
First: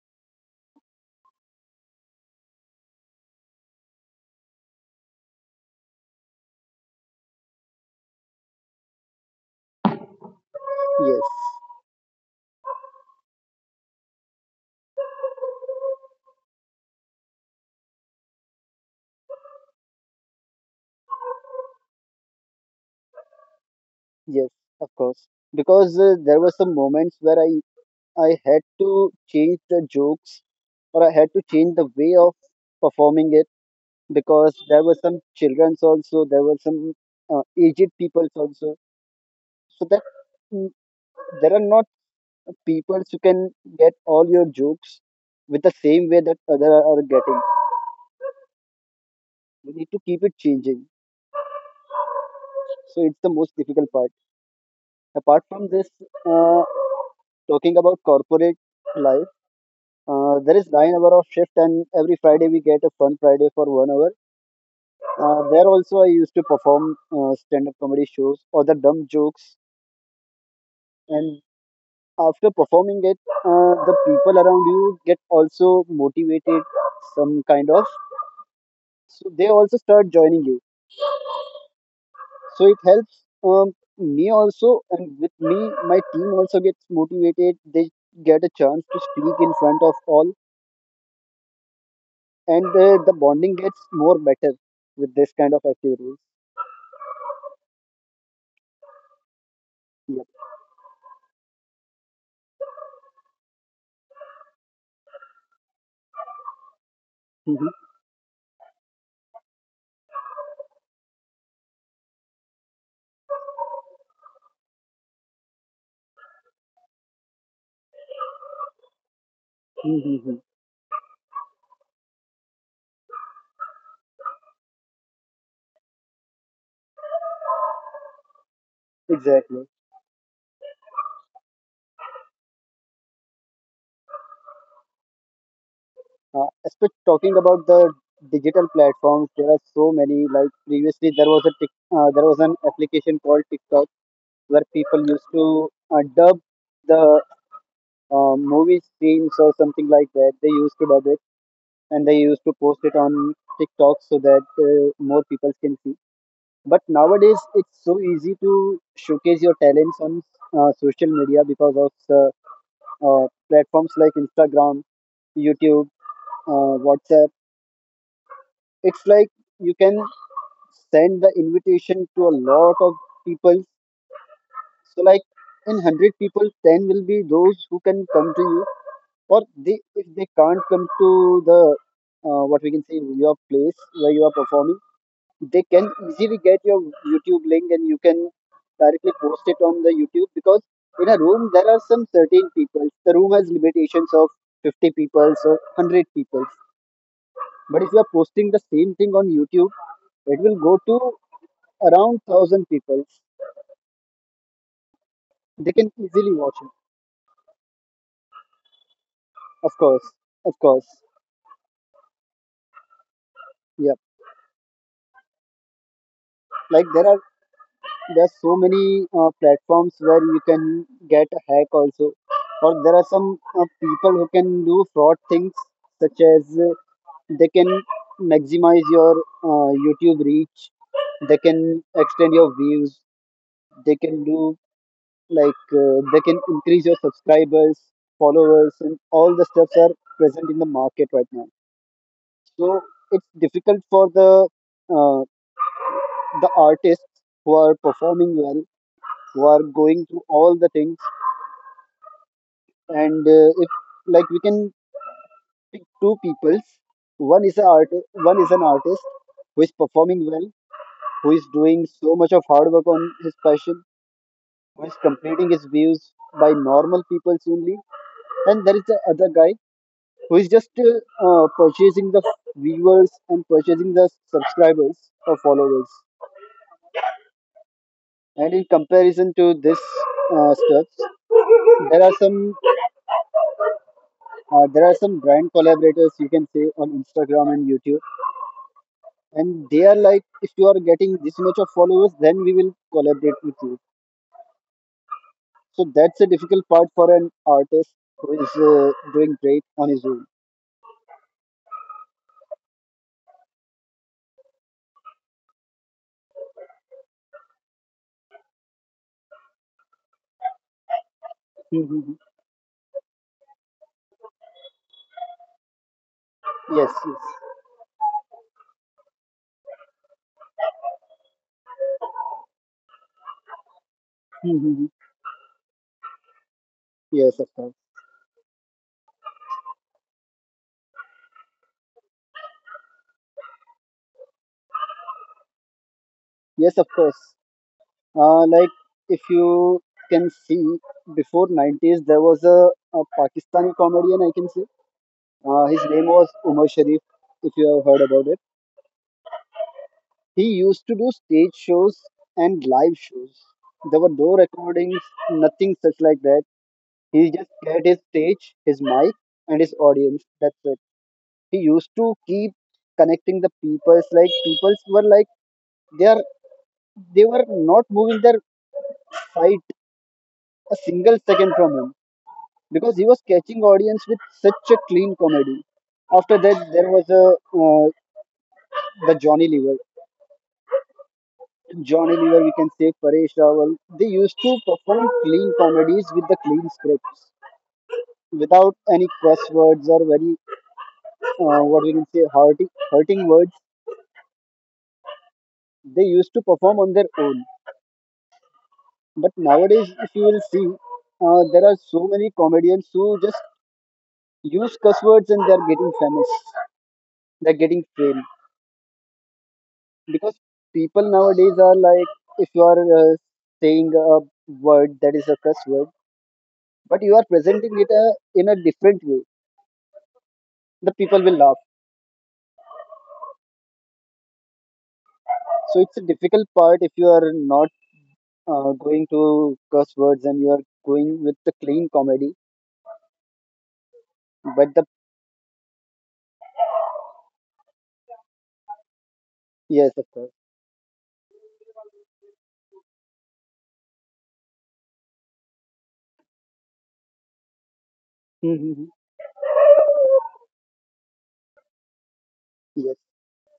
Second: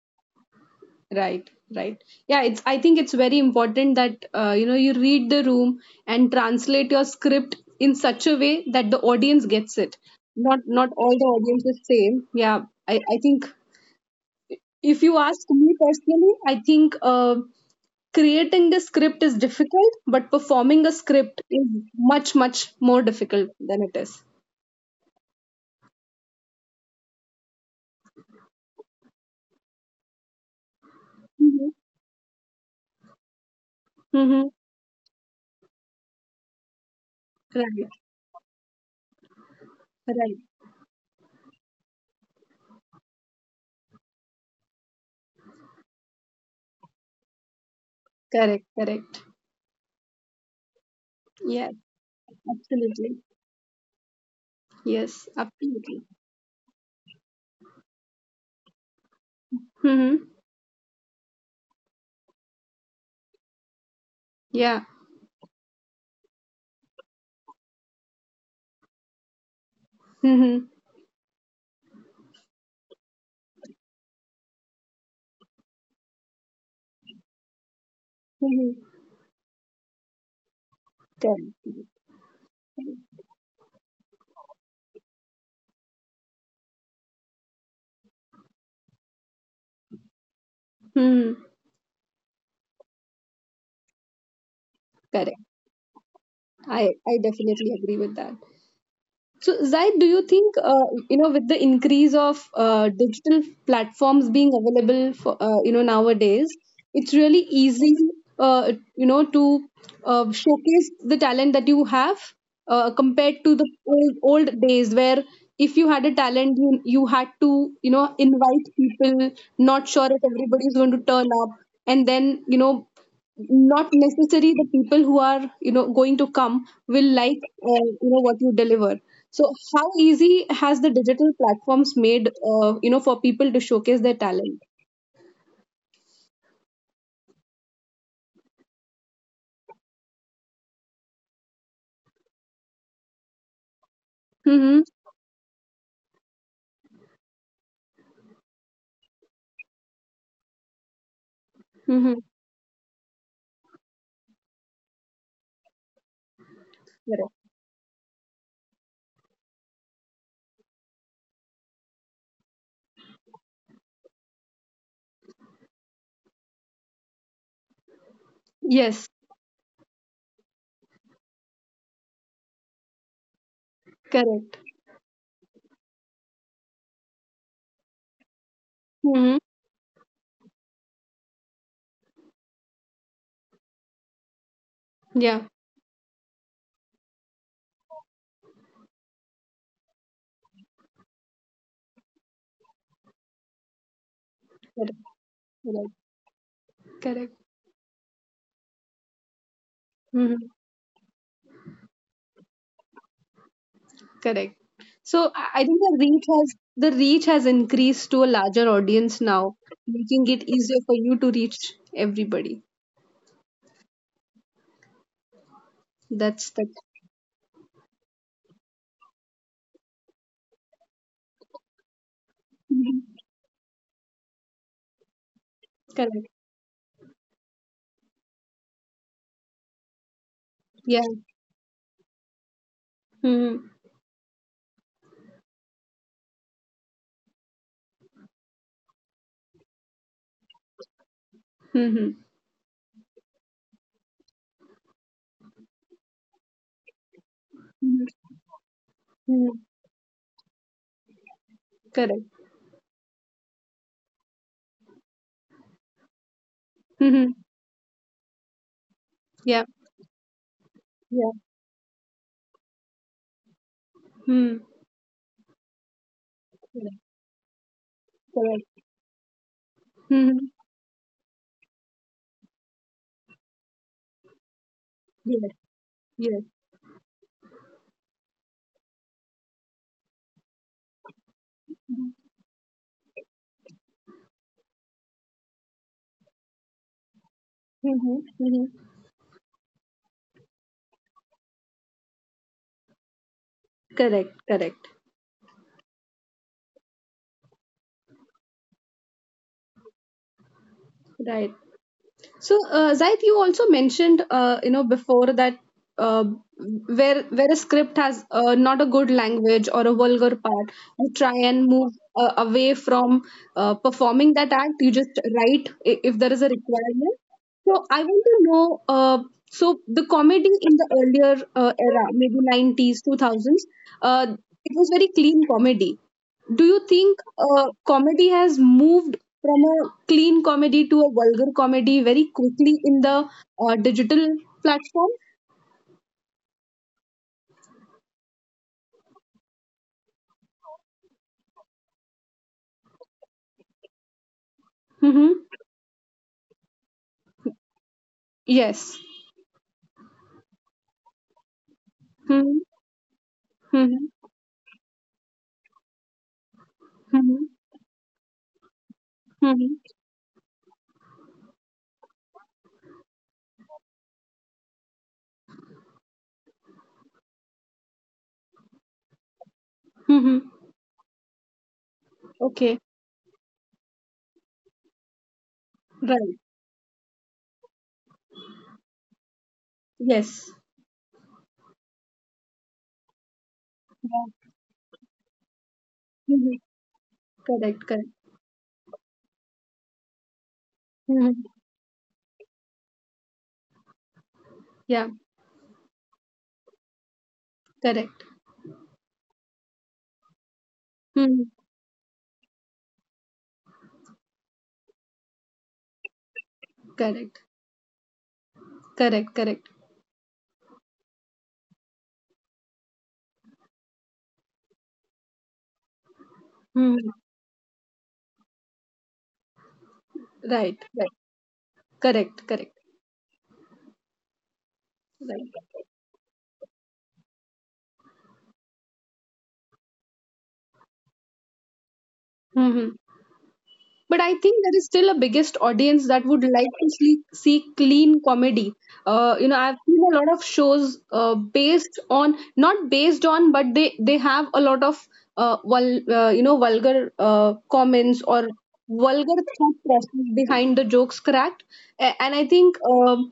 Speaker 1: Right, right. Yeah, it's I think it's very important that you read the room and translate your script in such a way that the audience gets it. Not all
Speaker 2: Yes,
Speaker 1: the audience is same. Yeah, I think if you ask me personally, I think creating the script is difficult, but performing a script is much more difficult than it is.
Speaker 2: yes, of course. Because there were some moments where I had to change the jokes or I had to
Speaker 1: Mhm.
Speaker 2: change the way of performing it,
Speaker 1: Mm-hmm.
Speaker 2: because there were some childrens also. There were some
Speaker 1: Right,
Speaker 2: aged peoples also, so that
Speaker 1: right.
Speaker 2: mm, there are not peoples who can get all your jokes with the same way that other are getting.
Speaker 1: Correct, correct.
Speaker 2: You need to keep it changing,
Speaker 1: Yes,
Speaker 2: so
Speaker 1: absolutely.
Speaker 2: it's the most difficult part.
Speaker 1: Yes,
Speaker 2: Apart from this,
Speaker 1: absolutely.
Speaker 2: uh, talking about corporate life,
Speaker 1: Mm-hmm.
Speaker 2: there is 9 hour of shift and every Friday we get a fun Friday for 1 hour.
Speaker 1: Yeah.
Speaker 2: There also I used to perform stand-up comedy shows or the dumb jokes.
Speaker 1: Mhm.
Speaker 2: And after performing it, the people around you get also motivated, some kind of.
Speaker 1: Mhm.
Speaker 2: So they also start joining you,
Speaker 1: Correct.
Speaker 2: so it helps me also, and with me my team also gets motivated. They get a chance to speak in front of all,
Speaker 1: Mhm.
Speaker 2: and the bonding gets more better with this
Speaker 1: Correct.
Speaker 2: kind of activities.
Speaker 1: I definitely agree with that. So, Zaid, do you
Speaker 2: Yeah.
Speaker 1: think, with the increase of digital platforms being available for, nowadays, it's really easy, to showcase the talent that you have compared to the old, old days where, if you had a talent, you had to, invite people, not sure if everybody is going to turn up, and then, not necessarily the people who are going to come will like what you deliver. So
Speaker 2: Exactly.
Speaker 1: how easy has the digital platforms made for people to showcase their talent?
Speaker 2: Especially talking about the digital platforms, there are so many. Like previously, there was an application called TikTok, where
Speaker 1: Mm-hmm.
Speaker 2: people used to dub the movie scenes or something like that. They used to dub it and they
Speaker 1: Mm-hmm.
Speaker 2: used to post it on TikTok, so that more people can see. But
Speaker 1: Correct.
Speaker 2: nowadays, it's so easy to showcase your talents on social media because of platforms like Instagram, YouTube, WhatsApp. It's
Speaker 1: Yes,
Speaker 2: like you can send the invitation to a lot of people.
Speaker 1: correct.
Speaker 2: So like in 100 people, 10 will be those who can come to you. Or
Speaker 1: Mm-hmm.
Speaker 2: they, if they can't come to the, what we can say, your place where you are performing, they
Speaker 1: Yeah,
Speaker 2: can easily get your YouTube link. And you can directly post it on the YouTube, because in a room there are some certain people. The room has limitations of 50
Speaker 1: correct.
Speaker 2: people or 100
Speaker 1: Correct.
Speaker 2: people.
Speaker 1: Correct.
Speaker 2: But if you are posting the same thing on YouTube, it will
Speaker 1: Mm-hmm.
Speaker 2: go to around 1,000 people.
Speaker 1: Correct. So I
Speaker 2: They
Speaker 1: I
Speaker 2: can
Speaker 1: think the
Speaker 2: easily
Speaker 1: reach
Speaker 2: watch it.
Speaker 1: has, the reach has increased to a larger audience now,
Speaker 2: Of course,
Speaker 1: making
Speaker 2: of
Speaker 1: it
Speaker 2: course.
Speaker 1: easier for you to reach everybody.
Speaker 2: Yeah.
Speaker 1: That's
Speaker 2: Like
Speaker 1: the
Speaker 2: there are so many platforms where you can get a hack also. Or there are some people who can do fraud things, such
Speaker 1: correct.
Speaker 2: as, they can maximize your youtube reach. They
Speaker 1: Yeah.
Speaker 2: can extend your views. They
Speaker 1: Hmm.
Speaker 2: can do, like, they can increase your subscribers, followers, and all the stuffs are present in the market right now.
Speaker 1: Mhm.
Speaker 2: So it's difficult for uh, the artists who are
Speaker 1: Mhm.
Speaker 2: performing well, who are
Speaker 1: Mhm.
Speaker 2: going through all the things.
Speaker 1: Correct.
Speaker 2: And if, like, we can pick two peoples, one is an
Speaker 1: Mhm.
Speaker 2: artist, one is an artist who is
Speaker 1: Yeah.
Speaker 2: performing well, who is
Speaker 1: Yeah.
Speaker 2: doing so much of hard work on his passion,
Speaker 1: Mhm.
Speaker 2: who is completing his views by
Speaker 1: Correct.
Speaker 2: normal people only. And there
Speaker 1: Correct.
Speaker 2: is the other guy who is
Speaker 1: Mhm.
Speaker 2: just purchasing the viewers and purchasing the subscribers or
Speaker 1: Yes.
Speaker 2: followers.
Speaker 1: Yes.
Speaker 2: And in comparison to this stuff, there are some there are some brand collaborators, you can say, on Instagram and YouTube.
Speaker 1: Mhm. Mhm.
Speaker 2: And they are like, if you are getting this much of followers, then we will collaborate with you.
Speaker 1: Correct. Correct.
Speaker 2: So that's a difficult part for an artist who is doing great on his own.
Speaker 1: Right. So, Zaid, you also mentioned, before that uh, where a script has not a good language or a vulgar part, you try and
Speaker 2: Mhm.
Speaker 1: move away from performing that act. You just write, if there is a
Speaker 2: Yes, yes.
Speaker 1: requirement. So, I want to know. So, the comedy in the earlier era, maybe 90s, 2000s, uh,
Speaker 2: Mhm.
Speaker 1: it was very clean comedy. Do you
Speaker 2: Yes,
Speaker 1: think
Speaker 2: of course.
Speaker 1: comedy has moved from a clean comedy to a vulgar comedy very quickly in the digital platform?
Speaker 2: Yes, of course. Like if you can see, before nineties there was a Pakistani comedian, I can say.
Speaker 1: Mm-hmm.
Speaker 2: His name was Umar Sharif, if you have heard about it.
Speaker 1: Yes.
Speaker 2: He used to do stage shows and
Speaker 1: Mm-hmm.
Speaker 2: live shows. There were
Speaker 1: Mm-hmm.
Speaker 2: no recordings, nothing such like that. He just
Speaker 1: Mm-hmm.
Speaker 2: get his stage, his mic, and his
Speaker 1: Mm-hmm.
Speaker 2: audience. That's it. He used to keep connecting the peoples. Like peoples were like, they are they were not moving their sight a
Speaker 1: Mm-hmm.
Speaker 2: single second from him, because he
Speaker 1: Okay.
Speaker 2: was catching audience with such a clean comedy. After
Speaker 1: Right.
Speaker 2: that, there was a uh, the Johnny Lever.
Speaker 1: Yes.
Speaker 2: Johnny Lever, we can say Paresh Rawal, they used
Speaker 1: Yeah.
Speaker 2: to perform clean comedies with the clean
Speaker 1: Mm-hmm.
Speaker 2: scripts,
Speaker 1: Correct. Correct.
Speaker 2: without any crosswords or
Speaker 1: Mm-hmm.
Speaker 2: what we can say, hurting, hurting words.
Speaker 1: Yeah.
Speaker 2: They used to perform on their own.
Speaker 1: Correct.
Speaker 2: But nowadays, if you will see, there
Speaker 1: Mm-hmm.
Speaker 2: are so many comedians who just use cuss words and they're getting famous. They're
Speaker 1: Correct.
Speaker 2: getting fame.
Speaker 1: Correct. Correct.
Speaker 2: Because people nowadays are like, if you are saying a word that is a cuss word, but you are
Speaker 1: Mm-hmm.
Speaker 2: presenting it in a different way, the
Speaker 1: Right.
Speaker 2: people will
Speaker 1: Right.
Speaker 2: laugh.
Speaker 1: Correct. Correct.
Speaker 2: So it's
Speaker 1: Right.
Speaker 2: a difficult part if you are not going to curse words and you are going with the clean comedy.
Speaker 1: Mm-hmm. But I
Speaker 2: But the
Speaker 1: think there is still a biggest audience that would like to see clean comedy.
Speaker 2: Yes,
Speaker 1: I've
Speaker 2: of
Speaker 1: seen
Speaker 2: course.
Speaker 1: a lot of shows based on, not based on, but they have a lot of vulgar comments or
Speaker 2: Mm-hmm.
Speaker 1: vulgar thought process behind the jokes cracked. And I
Speaker 2: Yes.
Speaker 1: think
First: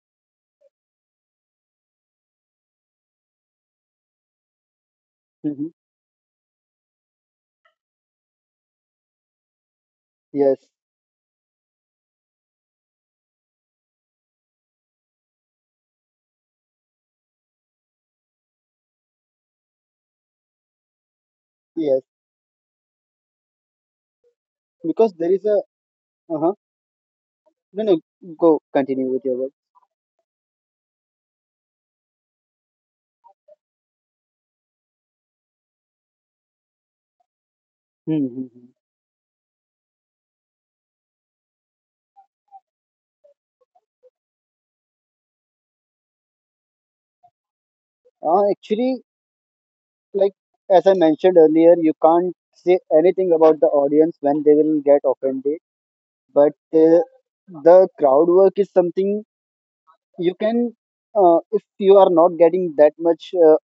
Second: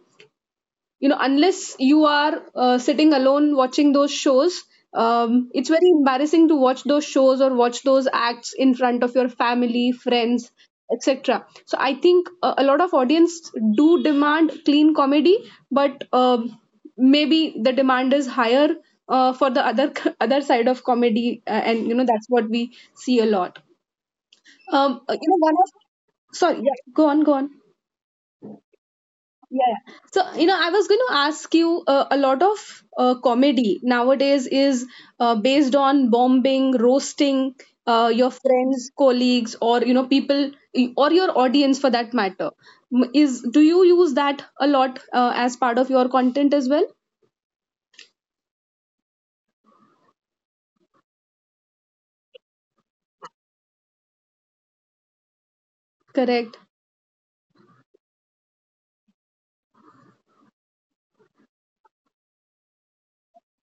Speaker 1: unless you are sitting alone watching those shows,
Speaker 2: Mm-hmm.
Speaker 1: it's very embarrassing to watch those shows or watch those acts in front of your family, friends,
Speaker 2: Yes.
Speaker 1: etc. So I think a lot of audience do demand clean comedy, but maybe the demand is higher for the other other side of comedy, uh, and you
Speaker 2: Yes.
Speaker 1: know that's what we see a lot.
Speaker 2: Because
Speaker 1: You
Speaker 2: there
Speaker 1: know
Speaker 2: is
Speaker 1: one
Speaker 2: a
Speaker 1: of
Speaker 2: Uh-huh.
Speaker 1: Sorry, yeah, go on, go on.
Speaker 2: No, no, go continue with your work.
Speaker 1: Yeah. Yeah. So, I was going to ask you, a lot of comedy nowadays is based on bombing, roasting your
Speaker 2: Mm-hmm.
Speaker 1: friends, colleagues, or, people or your audience for that matter. Is, do you use that a lot as part of your content as well?
Speaker 2: Actually, like, as I mentioned earlier, you can't say anything about the audience when they will get offended. But
Speaker 1: Correct.
Speaker 2: the crowd work is something you can, if you are not getting that much uh,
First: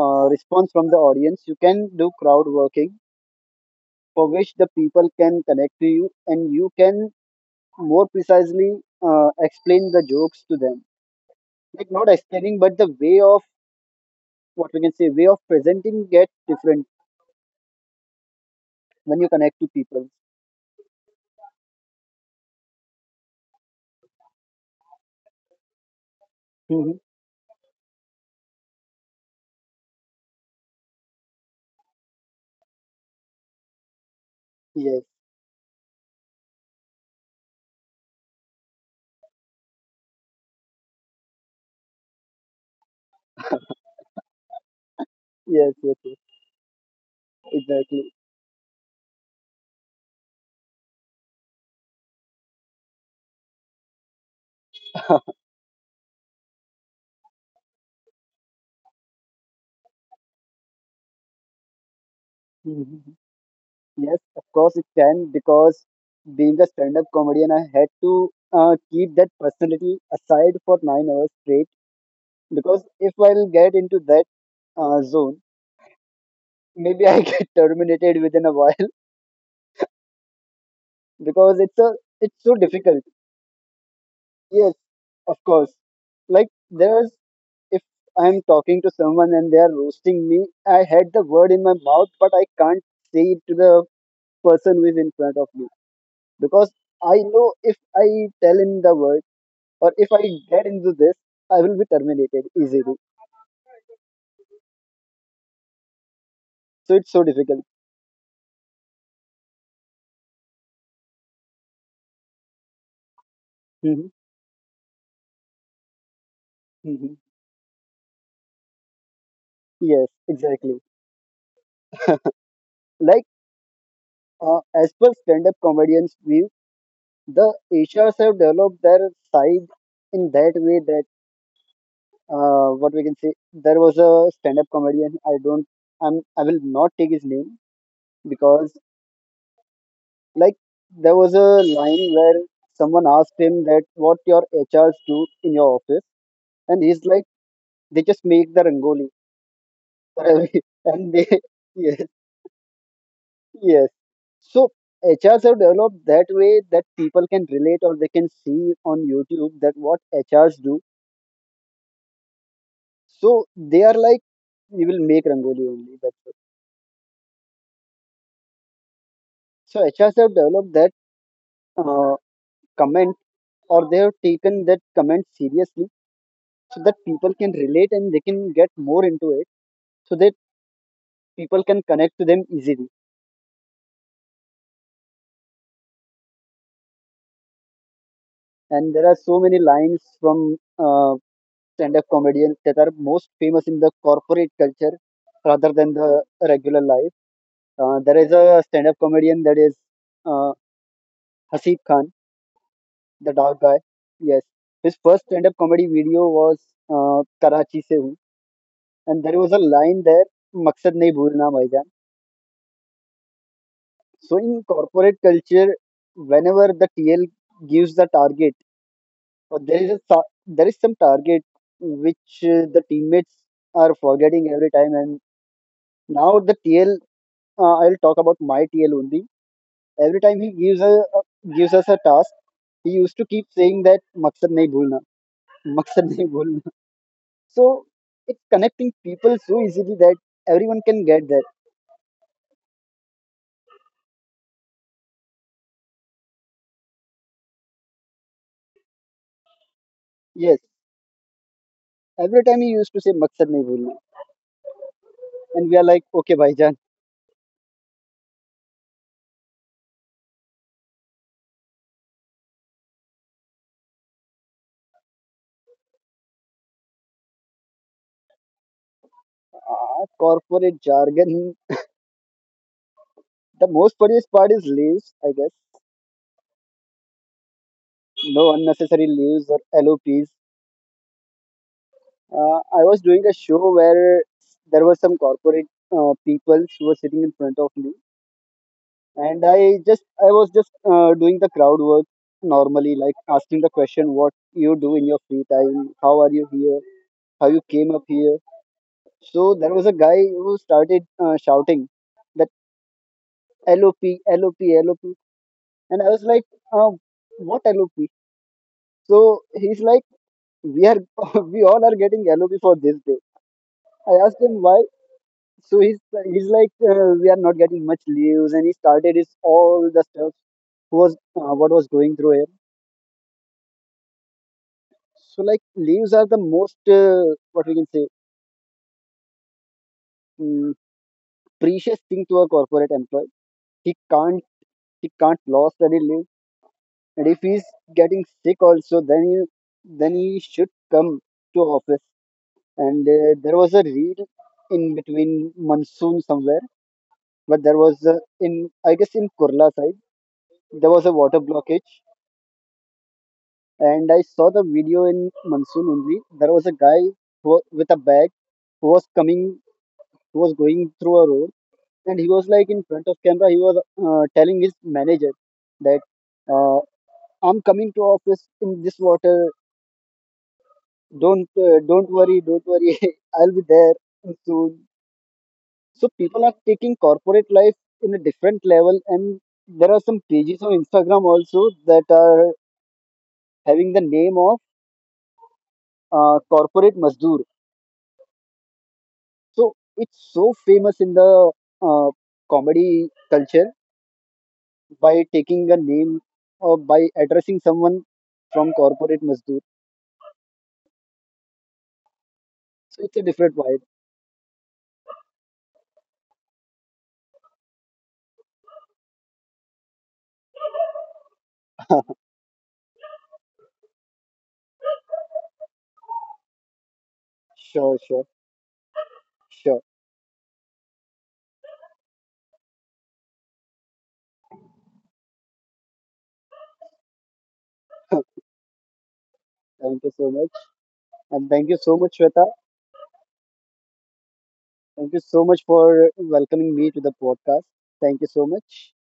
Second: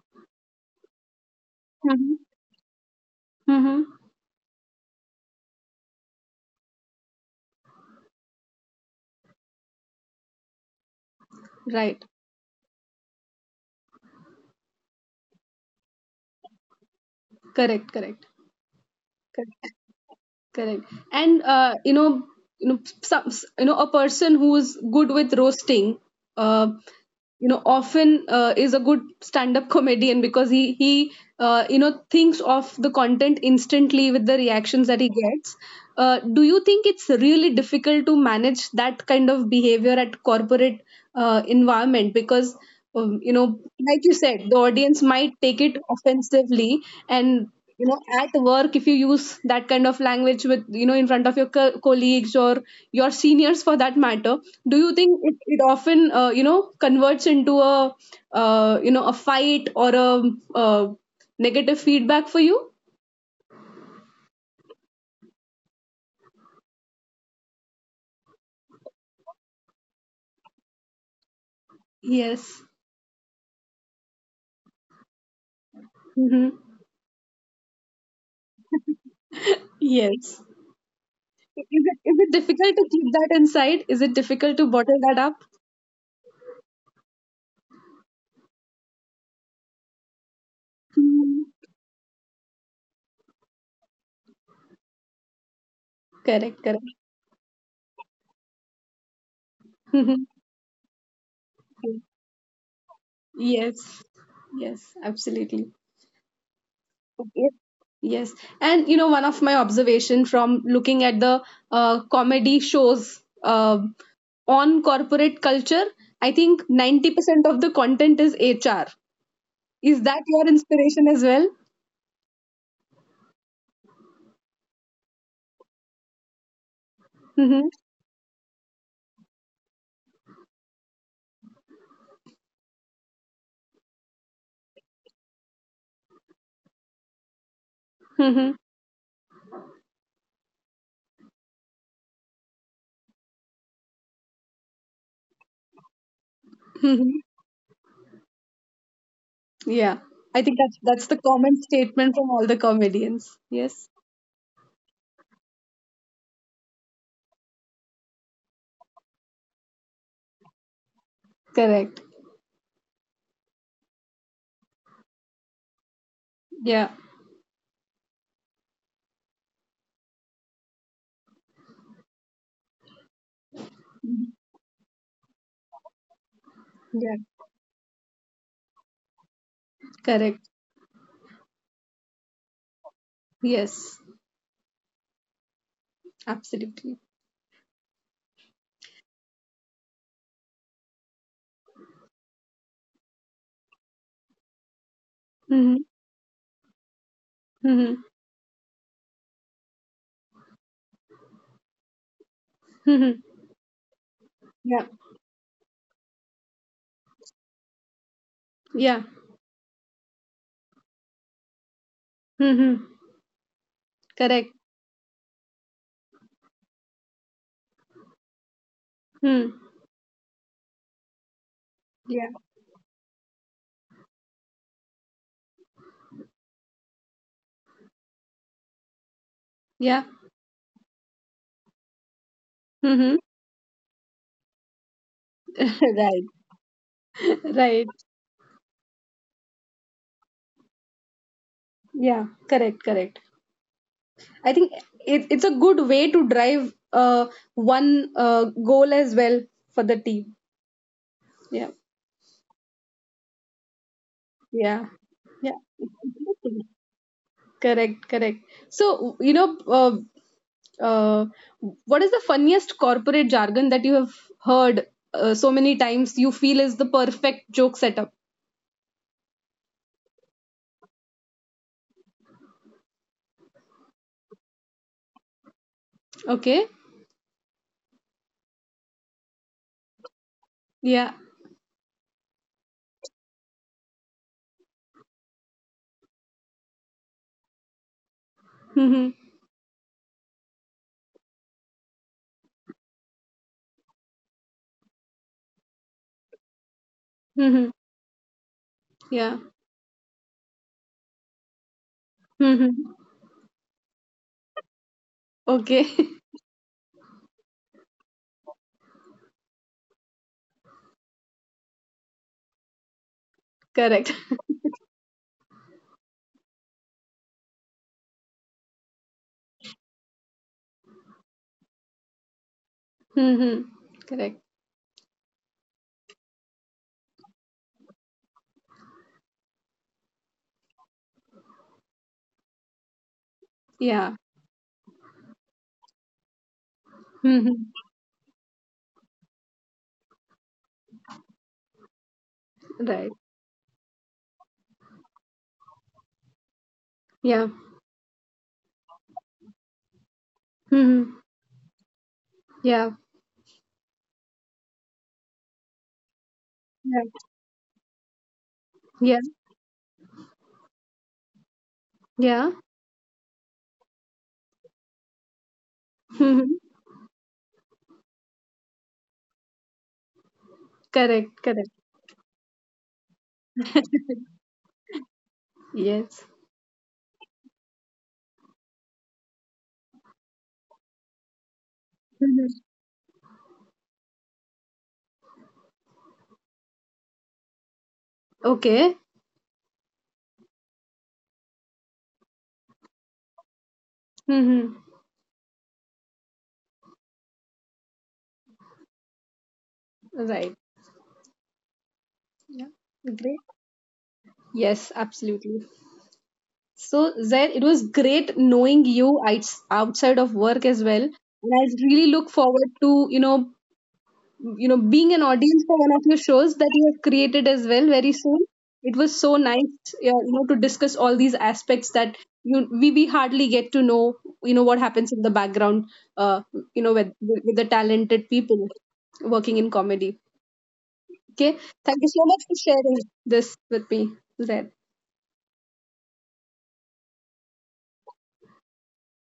Speaker 2: uh, response from the audience, you can do
Speaker 1: Mm-hmm.
Speaker 2: crowd working,
Speaker 1: Mm-hmm.
Speaker 2: for which the people can connect to you. And you can more precisely explain the jokes to them. Like,
Speaker 1: Right.
Speaker 2: not explaining, but the way of, what we can say, way of presenting get different
Speaker 1: Correct. Correct.
Speaker 2: when you connect to
Speaker 1: Correct.
Speaker 2: people.
Speaker 1: Correct. And you know, some, a person who's good with roasting uh,
Speaker 2: Hmm.
Speaker 1: often is a good stand up comedian because he thinks of the content instantly with the reactions that
Speaker 2: Yes,
Speaker 1: he gets. Do you think it's really difficult to manage that kind of behavior at corporate environment because um, you know like you said, the audience might take
Speaker 2: yes.
Speaker 1: it
Speaker 2: Yes, yes.
Speaker 1: offensively, and
Speaker 2: Exactly.
Speaker 1: at work, if you use that kind of language with, in front of your colleagues or your seniors for that matter, do you think it often converts into a a fight or a uh, negative feedback for you?
Speaker 2: Yes, of course it can, because being a stand-up comedian, I had to keep that personality aside for 9 hours straight.
Speaker 1: Yes.
Speaker 2: Because if I'll get into that zone,
Speaker 1: Hmm.
Speaker 2: maybe I get terminated within a while,
Speaker 1: Yes.
Speaker 2: because it's a
Speaker 1: Is it
Speaker 2: it's so
Speaker 1: difficult to
Speaker 2: difficult.
Speaker 1: keep that inside? Is it difficult to
Speaker 2: Yes,
Speaker 1: bottle that up?
Speaker 2: of course. Like there's if I'm talking to someone and they are roasting me, I had the
Speaker 1: Mhm.
Speaker 2: word in my mouth. But I can't say it to the person who is in front of me,
Speaker 1: Correct,
Speaker 2: because
Speaker 1: correct.
Speaker 2: I know, if I tell him the word, or if I get into this, I will be terminated easily.
Speaker 1: Yes, yes, absolutely.
Speaker 2: So it's so
Speaker 1: Yes,
Speaker 2: difficult.
Speaker 1: yes. And one of my observation from looking at the comedy shows
Speaker 2: Mhm,
Speaker 1: on corporate culture, I think ninety
Speaker 2: mhm.
Speaker 1: percent of the content is HR. Is
Speaker 2: Yes,
Speaker 1: that your
Speaker 2: exactly.
Speaker 1: inspiration as well?
Speaker 2: Like as per stand-up comedians' view, the
Speaker 1: Mm-hmm.
Speaker 2: Asians have developed their side in that way that, what we can say. There was a stand-up comedian. I don't. I'm. I will not take his name,
Speaker 1: Mm-hmm.
Speaker 2: because, like, there was a line where someone asked him that, what your HRs do in your office, and he's
Speaker 1: Mm-hmm.
Speaker 2: like, they just make the rangoli.
Speaker 1: Yeah, I think that's that's
Speaker 2: and
Speaker 1: the
Speaker 2: they
Speaker 1: common
Speaker 2: Yes,
Speaker 1: statement from all the comedians.
Speaker 2: yes.
Speaker 1: Yes,
Speaker 2: So HRs have developed that way, that people can relate, or they can see on YouTube that what HRs do.
Speaker 1: correct.
Speaker 2: So they are like, we will make rangoli only, that's it.
Speaker 1: Yeah,
Speaker 2: So HRs have developed that uh, comment, or they have taken that comment seriously, so that
Speaker 1: yeah,
Speaker 2: people can relate and they can get more into it, so that
Speaker 1: correct.
Speaker 2: people can connect to them easily.
Speaker 1: Yes, absolutely.
Speaker 2: And there are so many lines from uh, stand-up comedians that are most famous in the corporate culture rather
Speaker 1: Mm-hmm.
Speaker 2: than the regular life.
Speaker 1: Mm-hmm.
Speaker 2: There is a stand-up comedian that is, uh, Hasib Khan,
Speaker 1: Mm-hmm.
Speaker 2: the dark guy. Yes,
Speaker 1: Yeah,
Speaker 2: his first stand-up comedy video was, Karachi se Hu,
Speaker 1: yeah.
Speaker 2: and there was a line there, "Maksad nahi bhulna, bhaijan."
Speaker 1: Mm-hmm.
Speaker 2: So
Speaker 1: Correct.
Speaker 2: in corporate culture, whenever the TL gives the target, or
Speaker 1: Hmm.
Speaker 2: there is some target
Speaker 1: Yeah.
Speaker 2: which, the teammates are forgetting every time. And now the TL. I'll talk about my TL only.
Speaker 1: Yeah.
Speaker 2: Every time he uh, gives us a task, he
Speaker 1: Mm-hmm.
Speaker 2: used to keep saying that, "Maksad nahi bhulna, maksad
Speaker 1: Right.
Speaker 2: nahi bhulna." So
Speaker 1: Right.
Speaker 2: it's connecting people so easily that everyone can get that.
Speaker 1: Yeah. Correct. Correct. I think it's a good way to drive one goal as well for the team.
Speaker 2: Yes,
Speaker 1: Yeah.
Speaker 2: every time he used to say, "Maksad nahi bhulna,"
Speaker 1: Yeah.
Speaker 2: and we are like, "Okay,
Speaker 1: Yeah.
Speaker 2: bhaijan."
Speaker 1: Correct. Correct. So, uh, what is the funniest corporate jargon that you have heard so many times you feel is the perfect joke setup?
Speaker 2: Ah, corporate jargon. The most funniest part is leaves, I guess.
Speaker 1: Okay.
Speaker 2: No unnecessary leaves or LOPs.
Speaker 1: Yeah.
Speaker 2: I was doing a show where there were some corporate people who were sitting in front of me.
Speaker 1: Mm-hmm.
Speaker 2: And I was just doing the crowd work, normally, like asking the question, what you do in your free time, how are you here, how you
Speaker 1: Mm-hmm.
Speaker 2: came up here.
Speaker 1: Yeah.
Speaker 2: So there was a guy who started shouting that,
Speaker 1: Mm-hmm.
Speaker 2: LOP, LOP, LOP.
Speaker 1: Okay.
Speaker 2: And I was like, uh, what LOP? So he's like, we are we all are getting LOP for this day. I
Speaker 1: Correct.
Speaker 2: asked him why. So he's like, we are not getting much leaves. And he started his, all the stuff was what was going through him.
Speaker 1: Mm-hmm. Correct.
Speaker 2: So, like, leaves are the most what we can say, mm precious thing to a corporate employee. He
Speaker 1: Yeah.
Speaker 2: can't he can't lost any leave. And if he's
Speaker 1: Mhm.
Speaker 2: getting sick also, then he should come to office. And
Speaker 1: Right.
Speaker 2: there was a read in between monsoon somewhere.
Speaker 1: Yeah.
Speaker 2: But in, I guess, in Kurla side, there was a
Speaker 1: Mhm.
Speaker 2: water blockage.
Speaker 1: Yeah.
Speaker 2: And I saw the video in monsoon only. There was a
Speaker 1: Yeah.
Speaker 2: guy who, with a bag, who was
Speaker 1: Yeah.
Speaker 2: coming, who was going through a road. And he
Speaker 1: Yeah.
Speaker 2: was like, in front of camera he was telling his manager that,
Speaker 1: Mhm.
Speaker 2: uh, I'm coming to office in this water,
Speaker 1: Correct. Correct.
Speaker 2: don't worry, don't worry, I'll be there soon.
Speaker 1: Yes.
Speaker 2: So people are taking corporate life in a different level. And there are some pages on Instagram also that are
Speaker 1: Mhm.
Speaker 2: having the name of, corporate mazdoor.
Speaker 1: Okay.
Speaker 2: So it's so famous in the uh, comedy culture,
Speaker 1: Hmm.
Speaker 2: by taking a name, or by addressing someone from corporate Mazdoor.
Speaker 1: Right. Yeah.
Speaker 2: So
Speaker 1: Great.
Speaker 2: it's a different vibe.
Speaker 1: Yes, absolutely. So, Zaid, it was great knowing you outside of work as well. And I really look forward to, you know, being an audience for one of your shows that you have created as well very
Speaker 2: Sure,
Speaker 1: soon.
Speaker 2: sure,
Speaker 1: It was so nice,
Speaker 2: sure.
Speaker 1: yeah, to discuss all these aspects that you we hardly get to know what happens in the background uh, with the talented people working in comedy.
Speaker 2: Thank you so much.
Speaker 1: Okay.
Speaker 2: And thank
Speaker 1: Thank
Speaker 2: you
Speaker 1: you
Speaker 2: so
Speaker 1: so much
Speaker 2: much,
Speaker 1: for
Speaker 2: Shweta.
Speaker 1: sharing this with me, Zaid.
Speaker 2: Thank you so much for welcoming me to the podcast. Thank you so much.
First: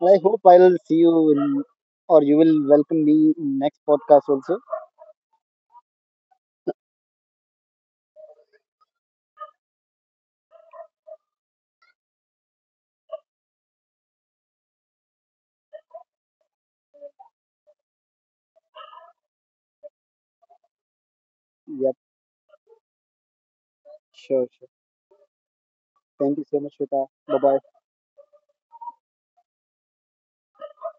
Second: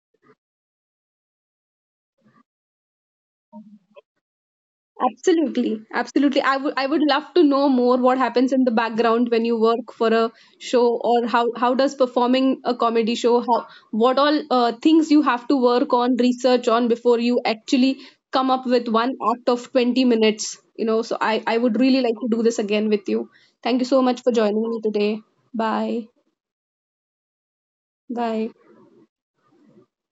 Speaker 2: And I hope I'll see you in, or you will welcome me in next podcast also.
Speaker 1: Absolutely, absolutely. I would love to know more what happens in the background when you work for a show, or how does performing a comedy show, how, what all things you have to work on, research on before you actually come up with one act of 20 minutes, so I would
Speaker 2: Yep,
Speaker 1: really like to do this again with you. Thank you so much for
Speaker 2: sure, sure.
Speaker 1: joining me today. Bye.
Speaker 2: Thank you so much, Shweta. Bye bye.
Speaker 1: Bye.